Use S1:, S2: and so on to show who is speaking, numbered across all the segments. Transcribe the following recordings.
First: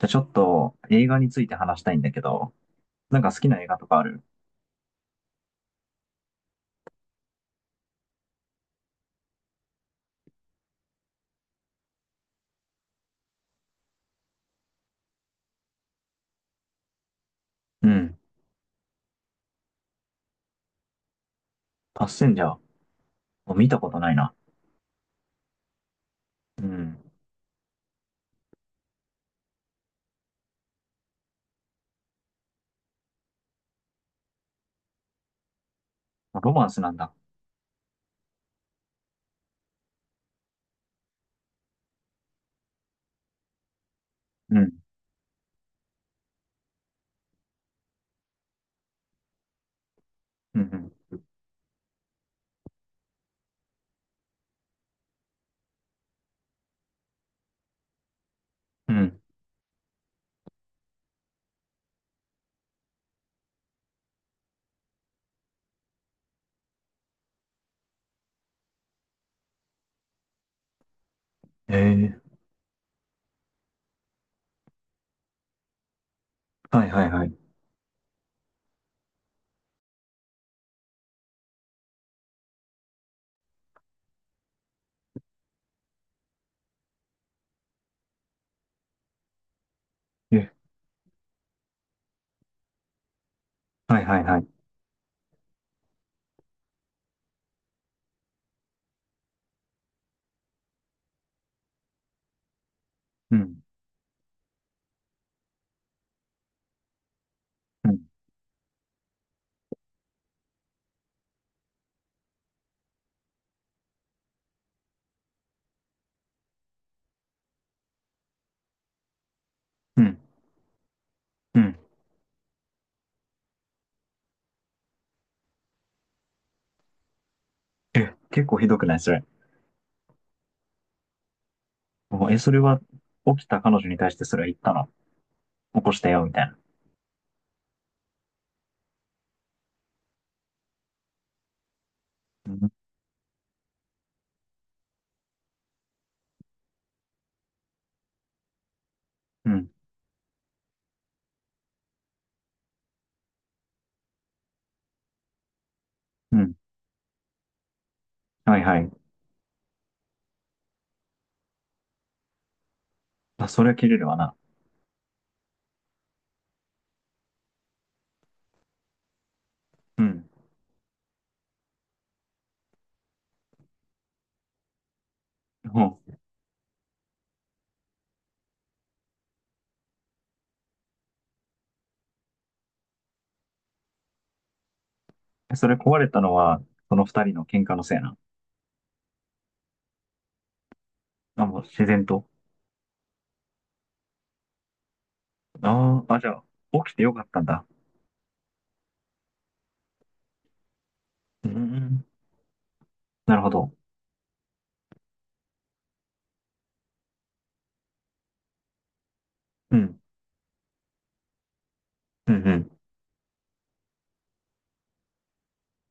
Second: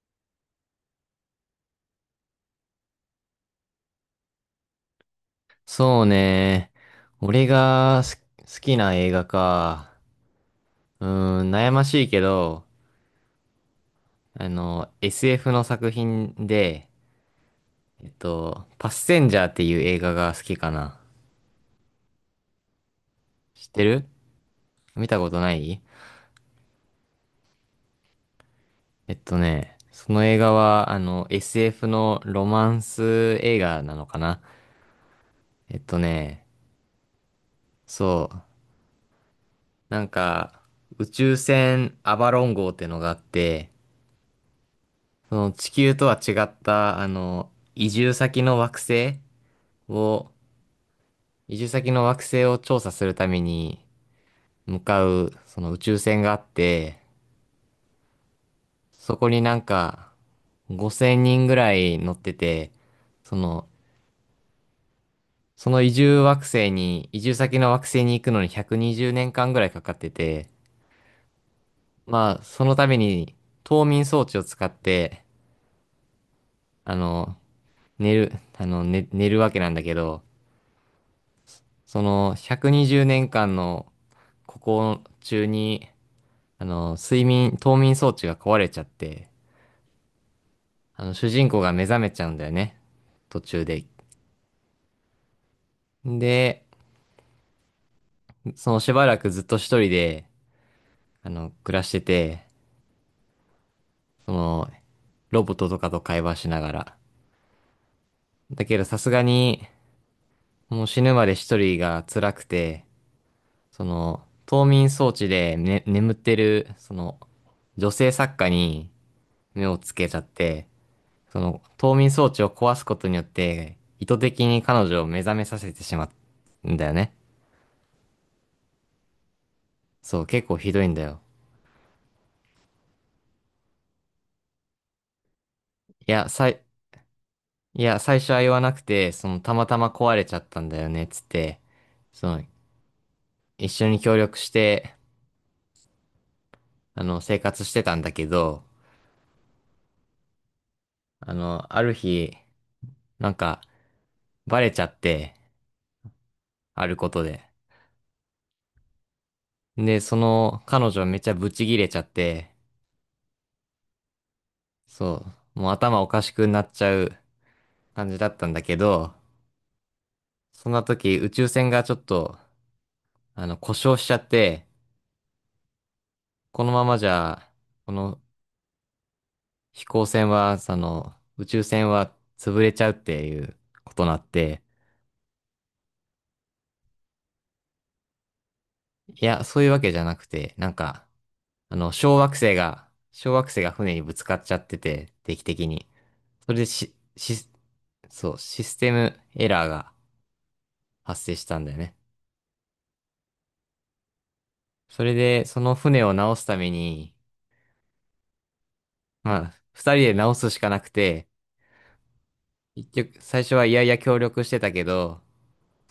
S1: じゃあちょっと映画について話したいんだけど、なんか好きな映画とかある？
S2: そうね。俺が好きな映画か。悩ましいけど、SF の作品で、
S1: うん。
S2: パッセンジャーっていう映画が好きかな。
S1: パッセンジャー。もう
S2: 知っ
S1: 見た
S2: て
S1: こと
S2: る？
S1: ないな。
S2: 見たことない？
S1: うん。
S2: えっとね、その映画は、SF のロマンス映画なのかな。えっとね、
S1: ロマンスなんだ。
S2: そう。なんか、宇宙船アバロン号ってのがあって、
S1: うん。
S2: その地球とは違った、移住先の惑星を、
S1: うん。
S2: 移住先の惑星を調査するために向かう、その宇宙船があって、
S1: う
S2: そ
S1: ん。
S2: こになんか5000人ぐらい乗ってて、その、その移住惑星に、移住先の惑星に行くのに120年間ぐらいかかってて、
S1: ええ
S2: ま
S1: ー。
S2: あ、そのために冬眠装置を使って、
S1: はい
S2: あ
S1: はいは
S2: の、
S1: い。
S2: 寝る、寝るわけなんだけど、その120年間の中に、冬眠装置が壊れちゃって、
S1: え、
S2: 主人公が目覚めちゃうんだよね。途中で。
S1: はいはいはい。
S2: で、そのしばらくずっと一人で、暮らしてて、
S1: うん。
S2: その、ロボットとかと会話しながら。
S1: うん。
S2: だけどさすがに、もう死ぬまで一人が辛くて、その、冬眠装置で、ね、眠ってる、その、女性作家に目をつ
S1: う
S2: けちゃ
S1: ん。
S2: って、そ
S1: う
S2: の
S1: ん。
S2: 冬眠装置を壊すことによって、意図的に彼女を目覚めさせてしまうんだよね。
S1: え、結構ひどくないそれ？
S2: そう、結構ひどいんだよ。
S1: おえ、それは起きた彼女に対してそれは言ったの？起こした
S2: い
S1: よ、
S2: や、
S1: みたい
S2: さ
S1: な。
S2: い、いや、最初は言わなくて、その、たまたま壊れちゃったんだよね、つって、その、
S1: うん。
S2: 一緒に協力して、生活してたんだけど、
S1: うん。
S2: ある日、なんか、バレちゃって、
S1: うん。
S2: あることで。
S1: はいはい。
S2: で、その、彼女めっちゃブチギレちゃって、
S1: あ、それは切れるわな。
S2: そう、もう頭おかしくなっちゃう感じだったんだけど、
S1: うん。
S2: そんな時、宇宙船がちょっと、故障しちゃって、
S1: ほう、
S2: このままじゃ、この飛行船は、その、宇宙船は潰れちゃうっていうことになって、
S1: え、それ壊れたのは、その二人の喧嘩のせいな？
S2: いや、そういうわけじゃなくて、なんか、
S1: あ、もう自然
S2: 小
S1: と。
S2: 惑星が、小惑星が船にぶつかっちゃってて、定期的に。
S1: ああ、あ、じゃあ、
S2: それで
S1: 起
S2: し、
S1: きてよかったん
S2: し、
S1: だ。
S2: そう、システムエラーが発生し
S1: う
S2: たんだよね。
S1: ん、なるほど。
S2: それで、その船を直すために、まあ、
S1: う
S2: 二人
S1: ん、
S2: で直すしかなくて、
S1: うん、うん、
S2: 結局、最初は嫌々協力してたけど、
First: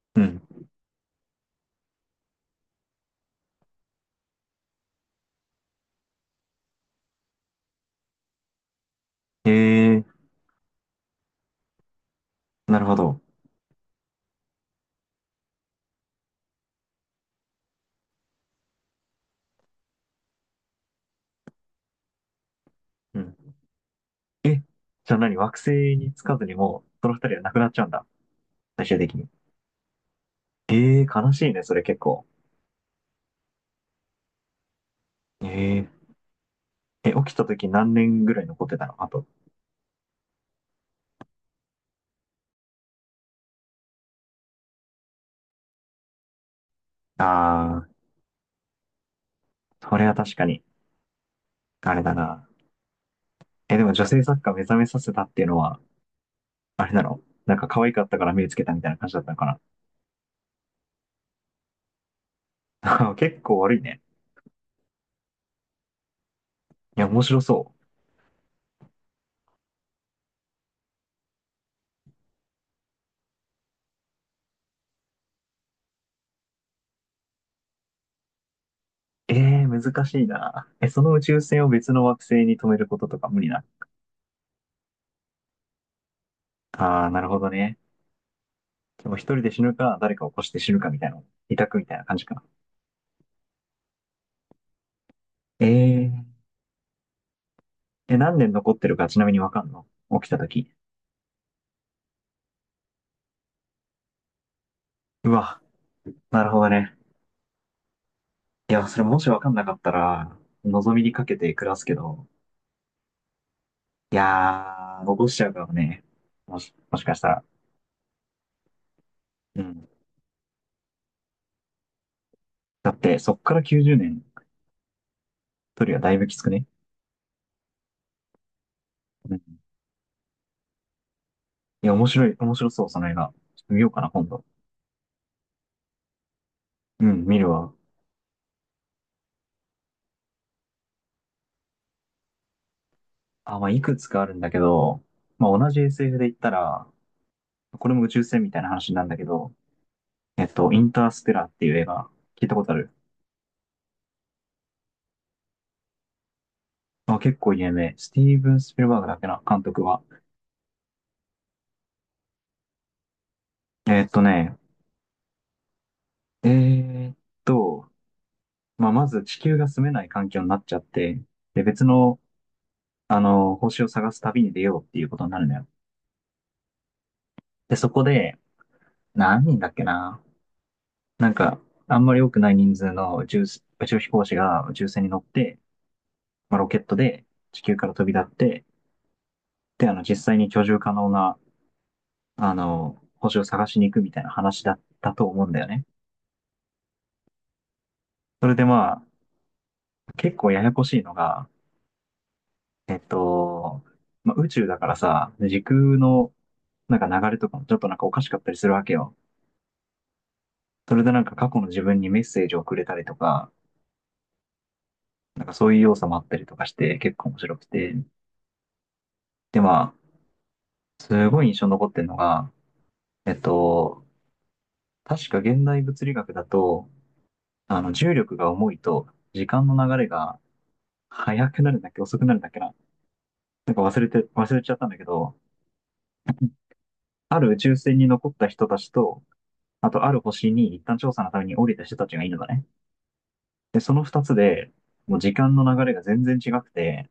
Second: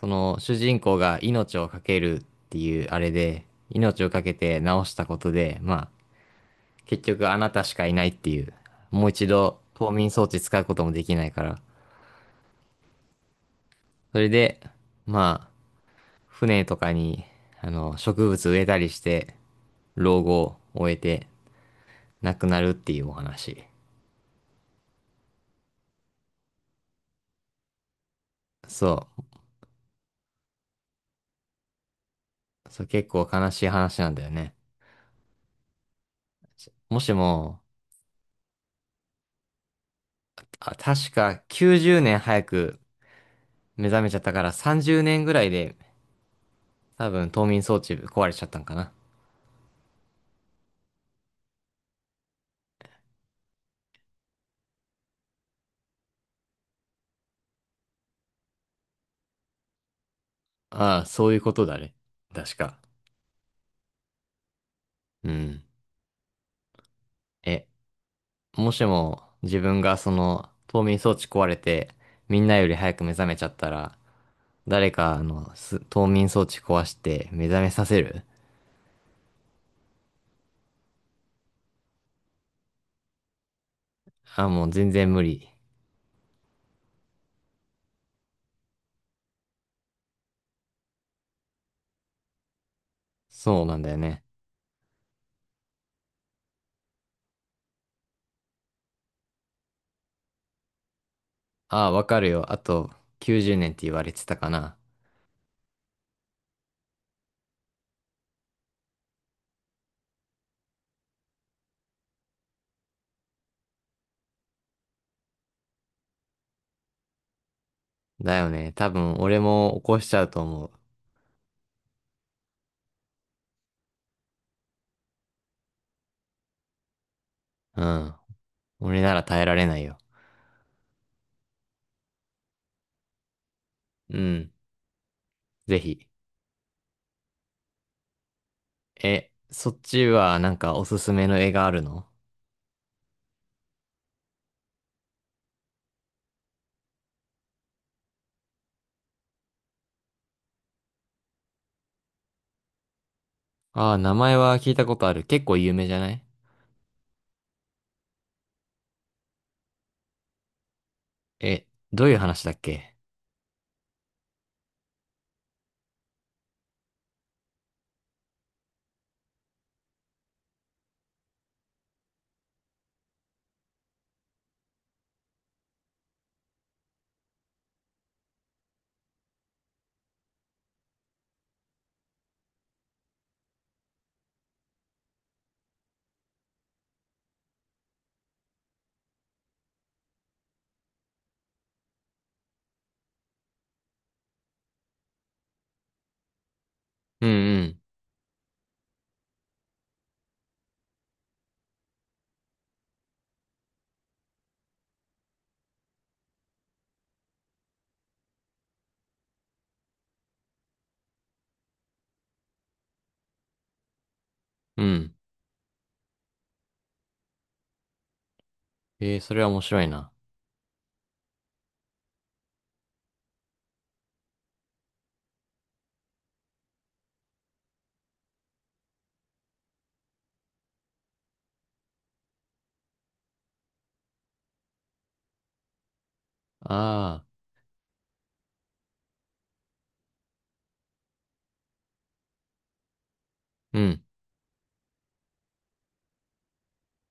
S2: そ
S1: う
S2: の
S1: ん。
S2: 主人公が命を懸けるっていうあれで、命を懸けて直したことで、まあ、結局あなたしかいないっていう、もう一
S1: へ
S2: 度冬
S1: え、
S2: 眠装置使うこともできないから、
S1: なるほど。
S2: それで、まあ、船とかに、植物植えたりして、老後を終えて亡くなるっていうお
S1: うん。
S2: 話。
S1: え、じゃあ何、惑星につかずにもう、その二人は亡くなっちゃうんだ。最終
S2: そ
S1: 的に。
S2: う。
S1: ええ、悲しいね、それ結構。
S2: そう結構悲しい話なんだよね。
S1: え
S2: も
S1: え、
S2: し
S1: え、起きた
S2: も、
S1: 時何年ぐらい残ってたの、あと？
S2: あ、確か90年早く目覚めちゃったから30年ぐらいで多分、冬眠装
S1: ああ、
S2: 置壊れちゃったんかな。
S1: それは確かに、あれだな。え、でも女性作家目覚めさせたっていうのは、あれなの？なんか可愛かったから目つけたみたいな感じだったのか
S2: ああ、そういうことだね。確か。
S1: な？結構悪いね。
S2: うん。
S1: いや、面白
S2: え、
S1: そう。
S2: もしも自分がその冬眠装置壊れて、みんなより早く目覚めちゃったら、誰かあのす冬眠装置壊して目覚めさせる？
S1: ええー、難しいな。え、その宇宙船を別の惑星に止めることとか無理な？
S2: ああ、もう全然無理。
S1: ああ、なるほどね。でも一人で死ぬか、誰かを起こして死ぬかみたいな、委託みたいな感じかな。
S2: そうなんだよね。
S1: ええー、え、何年残ってるかちなみにわかんの？起きた時。
S2: ああ、わかるよ。あと90年って言われてたかな。
S1: うわ、なるほどね。いや、それもしわかんなかったら、望みにかけて暮らすけど、いやー、残しちゃうかもね。もしかしたら。
S2: だよね。多分俺
S1: う
S2: も起
S1: ん。
S2: こしちゃうと思う。
S1: だって、そっから90年、一人はだいぶきつくね？
S2: うん。俺なら
S1: う
S2: 耐
S1: ん。
S2: えら
S1: い
S2: れないよ。
S1: や、面白い、面白そう、その映画。ちょっと見ようかな、
S2: う
S1: 今度。
S2: ん。ぜひ。
S1: うん、見るわ。
S2: え、そっちはなんかおすすめの絵があるの？
S1: あ、まあ、いくつかあるんだけど、まあ、同じ SF で言ったら、これも宇宙船みたいな話なんだけど、インターステラーっていう映画、聞いたことある？
S2: ああー、名前は聞いたことある。結構有名じゃない？
S1: まあ、結構有名。スティーブン・スピルバーグだっけな、監督は。
S2: え、どういう話だっけ？
S1: えっとね、えーっと、まあ、まず地球が住めない環境になっちゃって、で、別の、星を探す旅に出ようっていうことになるのよ。で、そこで、何人だっけな。なんか、あんまり多くない人数の宇宙飛行士が宇宙船に乗って、まあ、ロケットで地球から飛び立って、で、実際に居住可能な、星を探しに行くみたいな話だったと思うんだよね。
S2: うん。
S1: それでまあ、結構ややこしいのが、えっと、まあ、宇宙だからさ、時空のなんか流れとかもちょっとなんかおかしかったりするわけよ。それでなんか過去の自分にメッセージをくれたりとか、
S2: うん、うん。
S1: なんかそういう要素もあったりとかして結構面白くて。
S2: えー、それは面
S1: で
S2: 白い
S1: まあ、
S2: な。
S1: すごい印象に残ってるのが、えっと、確か現代物理学だと、重力が重いと、時間の流れが速くなるんだっけ、遅くなるんだっけな。なんか忘れちゃったんだけど、
S2: ああ、
S1: ある宇宙船に残った人たちと、あとある星に一旦調査のために降りた人たちがいるのね。
S2: う
S1: で、そ
S2: ん、
S1: の二つで、もう時間の流れが全然違くて、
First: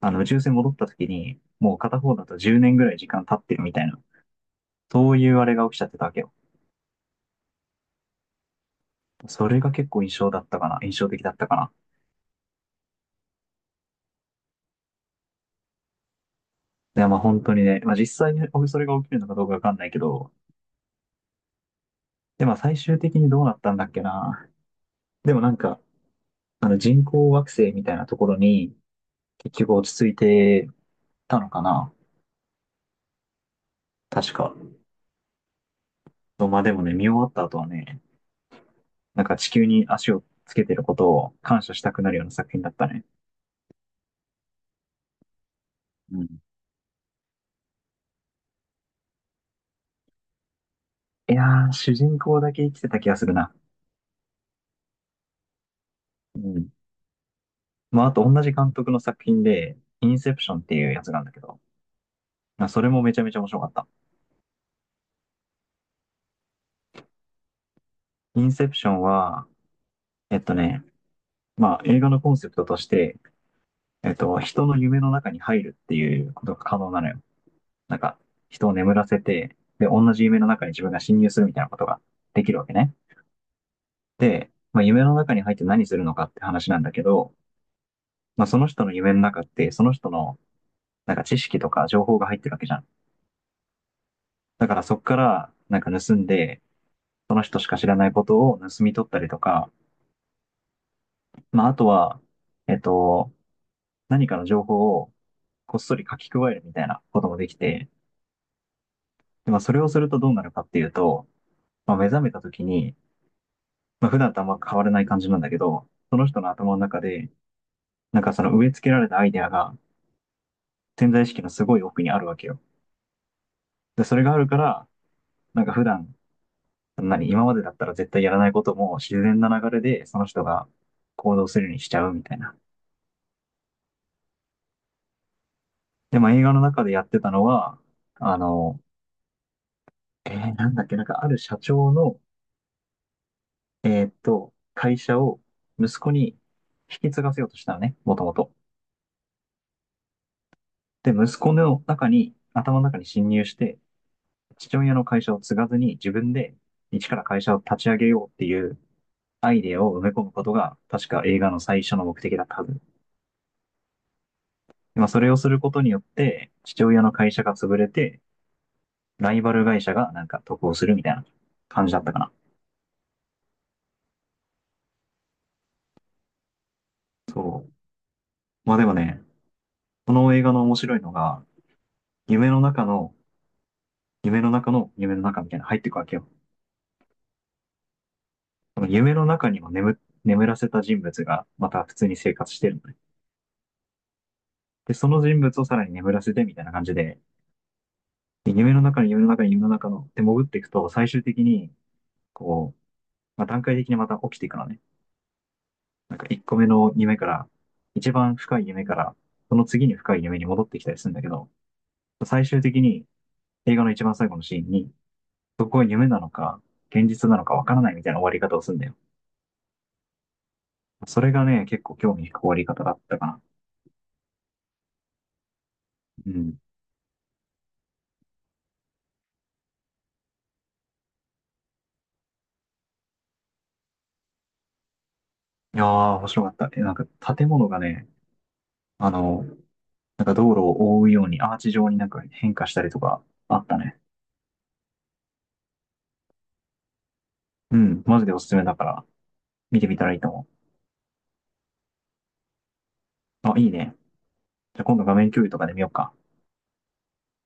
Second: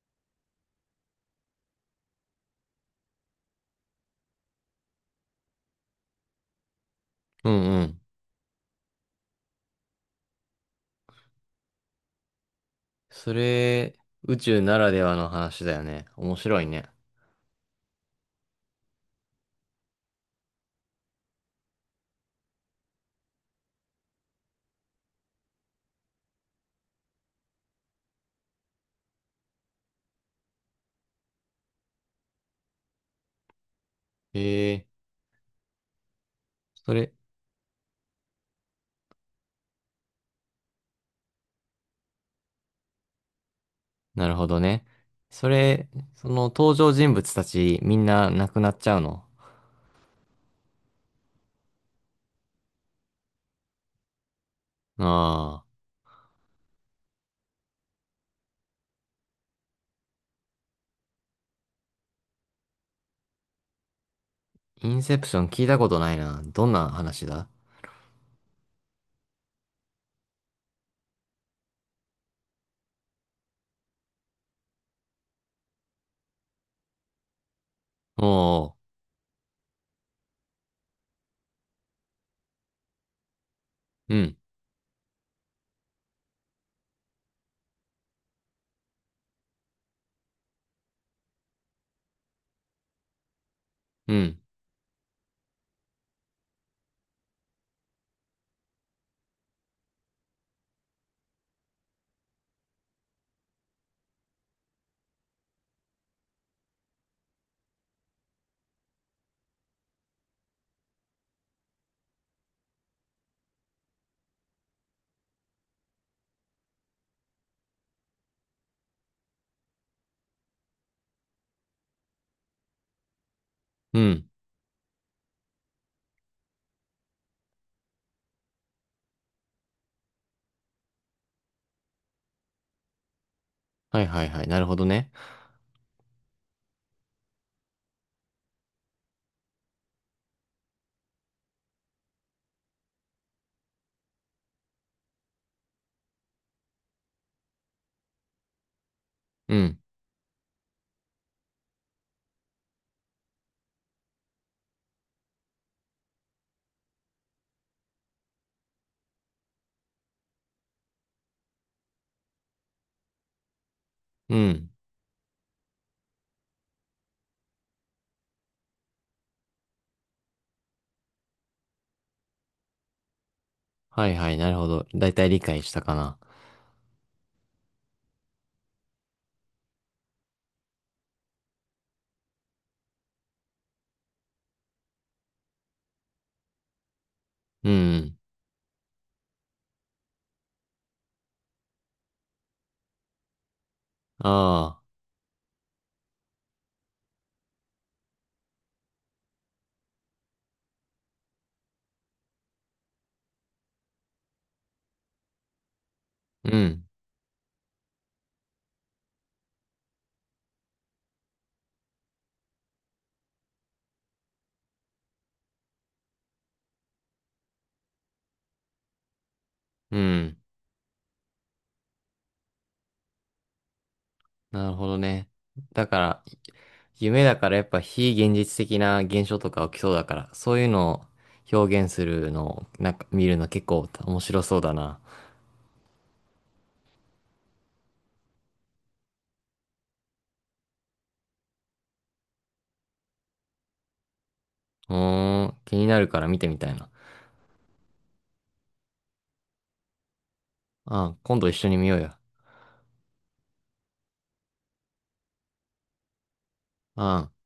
S1: 宇宙船戻った時に、もう片方だと10年ぐらい時間経ってるみたいな、そういうあれが起きちゃってたわけよ。
S2: うん、うん。
S1: それが結構印象だったかな、印象的だったかな。
S2: それ、宇宙ならではの話だよね。面白いね。
S1: いや、まあ本当にね、まあ実際にそれが起きるのかどうかわかんないけど、で、まあ最終的にどうなったんだっけな。でもなんか、あの人工惑星みたいなところに結局落ち着いてたのかな。確
S2: え
S1: か。
S2: え、
S1: まあでも
S2: そ
S1: ね、見終
S2: れ、
S1: わった後はね、なんか地球に足をつけてることを感謝したくなるような作品だったね。
S2: なるほどね。それ、
S1: う
S2: そ
S1: ん。
S2: の登場人物たちみんな亡くなっちゃうの？
S1: いやー、主人公だけ生きてた気がするな。
S2: ああ
S1: うん。まああと同じ監督の作品で、インセプションっていうやつなんだけど、まあそれもめちゃめちゃ面白かった。
S2: ー、インセプション聞いたことないな。どんな話だ？
S1: インセプションは、えっとね、まあ映画のコンセプトとして、人の夢の中に入るっていうことが可能なのよ。なんか、
S2: お
S1: 人を
S2: ー。
S1: 眠らせて、で、同じ夢の中に自分が侵入するみたいなことができるわけね。
S2: うん、
S1: で、まあ、夢の中に入って何するのかって話なんだけど、まあ、その人の夢の中って、その人の、なんか知識とか情報が入ってるわけじゃん。
S2: うん。
S1: だからそっから、なんか盗んで、その人しか知らないことを盗み取ったりとか、まあ、あとは、えっと、何かの情報をこっそり書き加えるみたいなこともできて、で、まあ、それをするとどうなるかっていうと、まあ、目覚めた時に、まあ、普段とあんま変わらない感じなんだけど、その人の頭の中で、なんかその植え付けられたアイデアが潜在意識のすごい奥にあるわけよ。
S2: う
S1: で、それ
S2: ん。
S1: があるから、なんか普段、何、今までだったら絶対やらないことも自然な流れでその人が行動するようにしちゃうみたいな。
S2: はいはいはい。なるほどね。
S1: で、まあ映画の中でやってたのは、あの、なんだっけ、なんかある社長の、会社を息子に引き継がせようとしたのね、もともと。
S2: うん。
S1: で、息子の中に、頭の中に侵入して、父親の会社を継がずに自分で一から会社を立ち上げようっていうアイデアを埋め込むことが確か映画の最初の目的だったはず。
S2: うん。
S1: まあ、それをすることによって父親の会社が潰れてライバル会社がなんか得をするみたいな感じだったかな。
S2: はいはい。なるほど。だいたい理解したかな。
S1: そう。まあでもね、この映画の面白いのが夢の中の夢の中の夢の中みたいな入っていくわけよ。
S2: うん。
S1: 夢の中にも眠らせた人物がまた普通に生活してるのね。
S2: あ
S1: で、その人物をさらに眠らせてみたいな感じで、夢の中の夢の中の夢の中のって潜っていくと、最終的に、こう、まあ、段階的にまた起きていくのね。なんか1
S2: あ。う
S1: 個目
S2: ん。
S1: の夢から、一番深い夢から、その次に深い夢に戻ってきたりするんだけど、最終的に映画の一番最後のシーンに、そこが夢なのか、現実なのかわからないみたいな終わり方をするんだよ。
S2: うん。
S1: それがね、結構興味深い終わり方だったかな。
S2: なるほどね。だから、
S1: うん。い
S2: 夢だからやっぱ非現実的な現象とか起きそうだから、そういうのを表現するのを、なんか見るの結構面白そうだな。
S1: やー、面白かった。え、なんか建物がね、あの、なんか道路を覆うようにアーチ状になんか変化したりとかあったね。
S2: うーん。気になるから見てみたいな。
S1: うん、マジでおすすめだから。見てみたらいいと思
S2: ああ、今度一緒に見ようよ。
S1: う。あ、いいね。じゃあ今度画面共有とかで見ようか。
S2: ああ。